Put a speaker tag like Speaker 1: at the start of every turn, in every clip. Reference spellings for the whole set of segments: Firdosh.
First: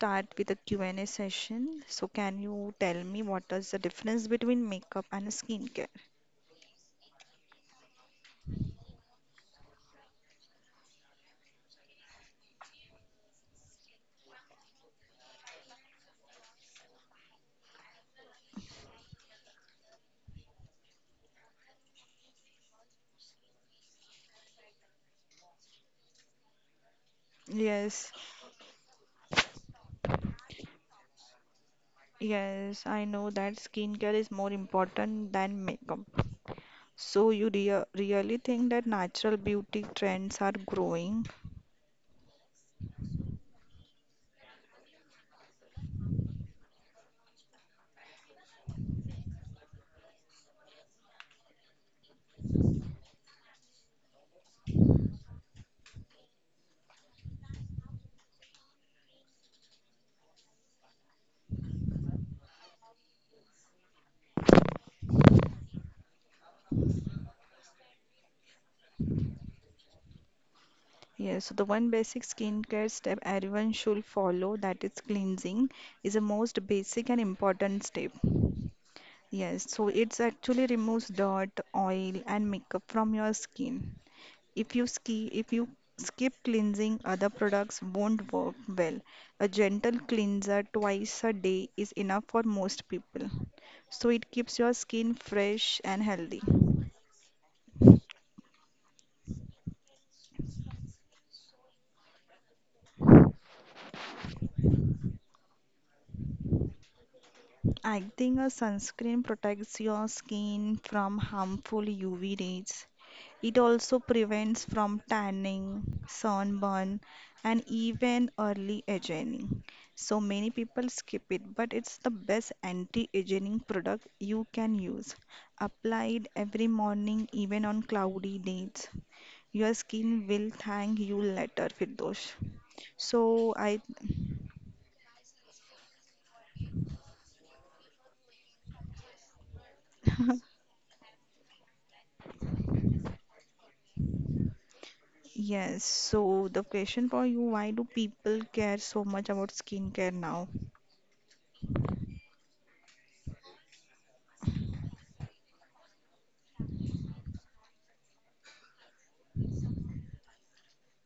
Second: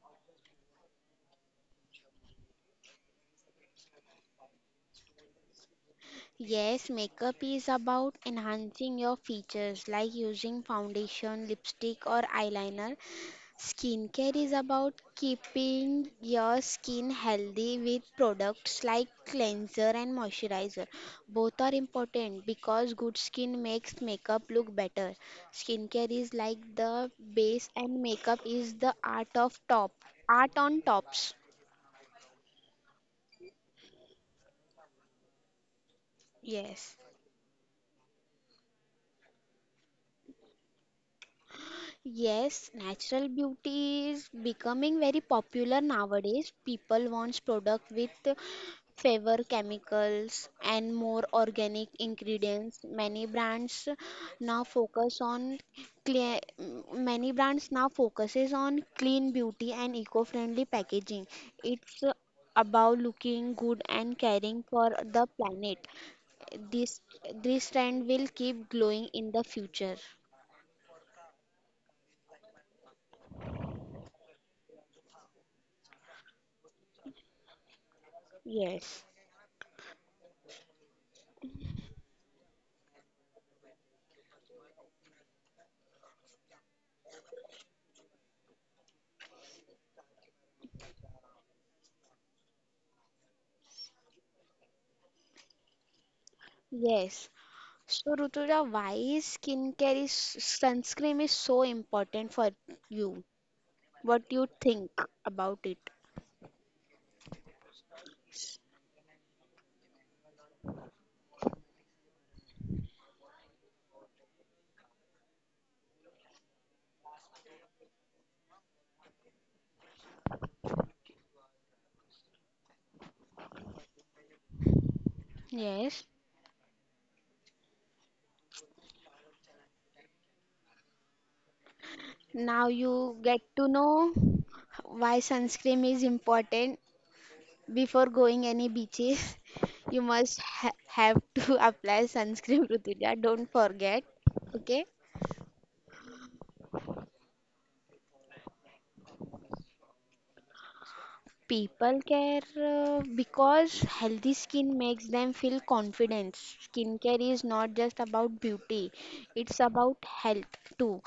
Speaker 1: start with the Q&A session. So can you tell me what is the difference between makeup and skincare?
Speaker 2: Yes, makeup is about enhancing your features like using foundation, lipstick, or eyeliner. Skincare is about keeping your skin healthy with products like cleanser and moisturizer. Both are important because good skin makes makeup look better. Skincare is like the base, and
Speaker 1: Yes,
Speaker 2: makeup is the art of top, art on tops.
Speaker 1: yes, I know that skincare is more important than makeup.
Speaker 2: Yes.
Speaker 1: So you really think that natural beauty trends are growing?
Speaker 2: Yes, natural beauty is becoming very popular nowadays. People want product with fewer chemicals and more organic ingredients. Many brands now focus on clear, many brands now focuses on clean beauty and eco-friendly packaging. It's about looking good and caring for the planet. This this trend will keep growing in the future.
Speaker 1: Yes, so the one basic skincare step everyone should follow, that is cleansing, is the most basic and important step.
Speaker 2: Yes.
Speaker 1: Yes, so it's actually removes dirt, oil, and makeup from your skin. If you skip cleansing, other products won't work well. A gentle cleanser twice a day is enough for most people. So it keeps your skin fresh and healthy.
Speaker 2: Yes, so, Rutuja, why skincare is sunscreen is so important for you? What do you think about it?
Speaker 1: I think a sunscreen protects your skin from harmful UV rays. It also prevents from tanning, sunburn, and even early aging. So many people skip it, but it's the best anti-aging product you can use.
Speaker 2: Yes.
Speaker 1: Applied every morning, even on cloudy days. Your skin will thank you later, Firdosh.
Speaker 2: Now you
Speaker 1: So
Speaker 2: get to
Speaker 1: I
Speaker 2: know why sunscreen is important. Before going any beaches, you must ha have to apply sunscreen, Rutuja. Don't forget. Okay?
Speaker 1: yes, so the question for you, why do people care so much about skincare now?
Speaker 2: People care because healthy skin makes them feel confident. Skincare is not just about beauty, it's about health too.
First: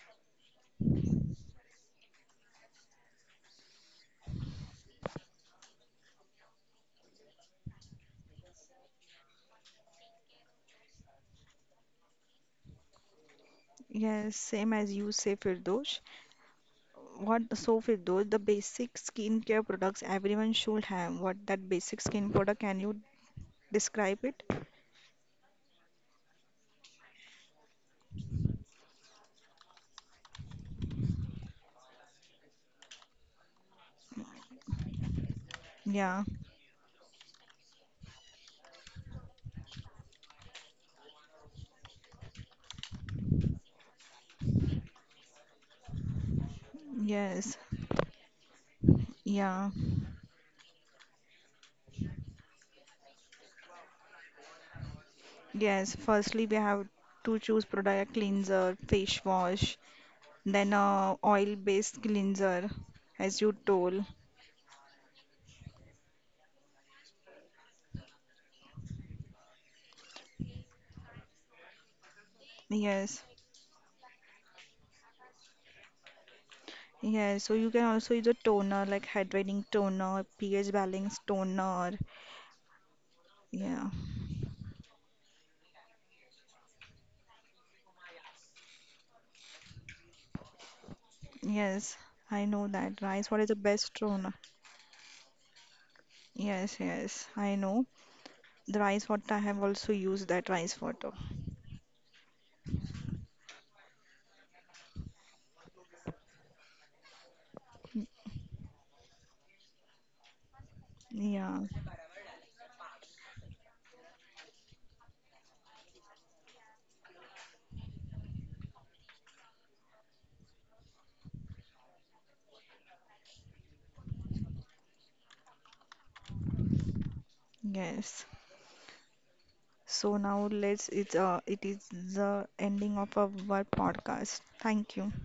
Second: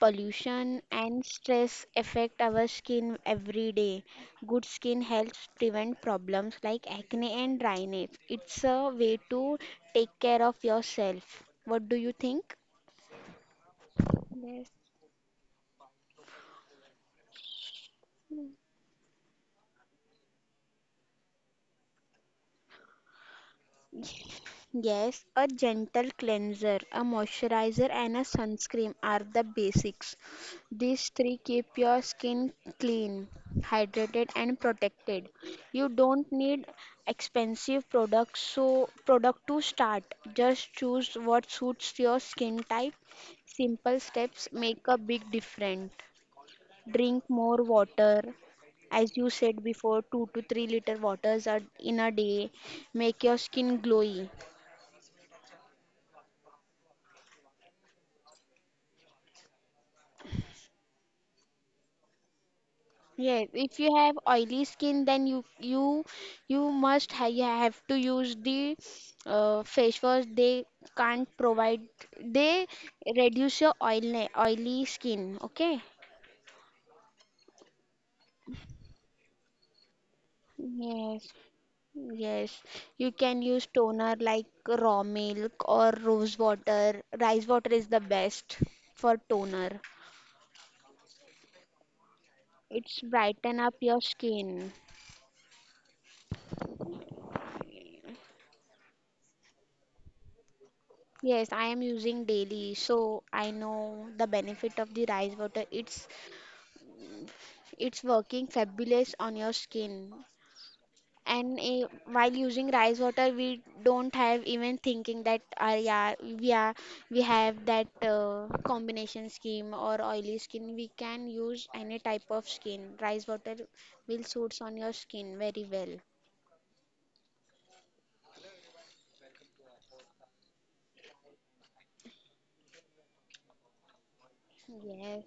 Speaker 2: Pollution and stress affect our skin every day. Good skin helps prevent problems like acne and dryness. It's a way to take care of yourself. What do you think?
Speaker 1: Yes, same
Speaker 2: Yes.
Speaker 1: as you say, Firdosh. What so Firdosh, the basic skincare products everyone should have. What that basic skin product, can you describe it?
Speaker 2: Yes, a gentle cleanser, a moisturizer, and a sunscreen are the basics. These three keep your skin clean, hydrated, and protected. You
Speaker 1: Yeah,
Speaker 2: don't need expensive product to start. Just choose what suits your skin type. Simple steps make a big difference. Drink
Speaker 1: yes,
Speaker 2: more water, as you said
Speaker 1: yeah,
Speaker 2: before, 2 to 3 liter waters are in a day, make your skin glowy.
Speaker 1: yes. Firstly, we have to choose product like cleanser, face wash, then oil-based cleanser, as
Speaker 2: Yes,
Speaker 1: you
Speaker 2: if you
Speaker 1: told.
Speaker 2: have oily skin, then you must ha you have to use the face wash. They can't provide. They
Speaker 1: Yes.
Speaker 2: reduce your oily skin. Okay.
Speaker 1: Yeah, so you can also use a toner like hydrating toner, pH balance
Speaker 2: Yes,
Speaker 1: toner.
Speaker 2: yes. You can use
Speaker 1: Yeah,
Speaker 2: toner like raw milk or rose water. Rice water is the best for toner.
Speaker 1: yes, I know
Speaker 2: It's
Speaker 1: that. Rice water is
Speaker 2: brighten
Speaker 1: the
Speaker 2: up your
Speaker 1: best toner.
Speaker 2: skin.
Speaker 1: Yes, yes, I know. The rice water, I have also used that rice water.
Speaker 2: Yes, I am using daily, so I know the benefit of the rice water. It's working fabulous on your skin. And
Speaker 1: Yeah,
Speaker 2: while using rice water, we don't have even thinking that we have that combination skin or oily skin. We can use any type of skin. Rice water will suits on your skin very well.
Speaker 1: yes. It is the ending of our podcast. Thank you.
Speaker 2: Yes.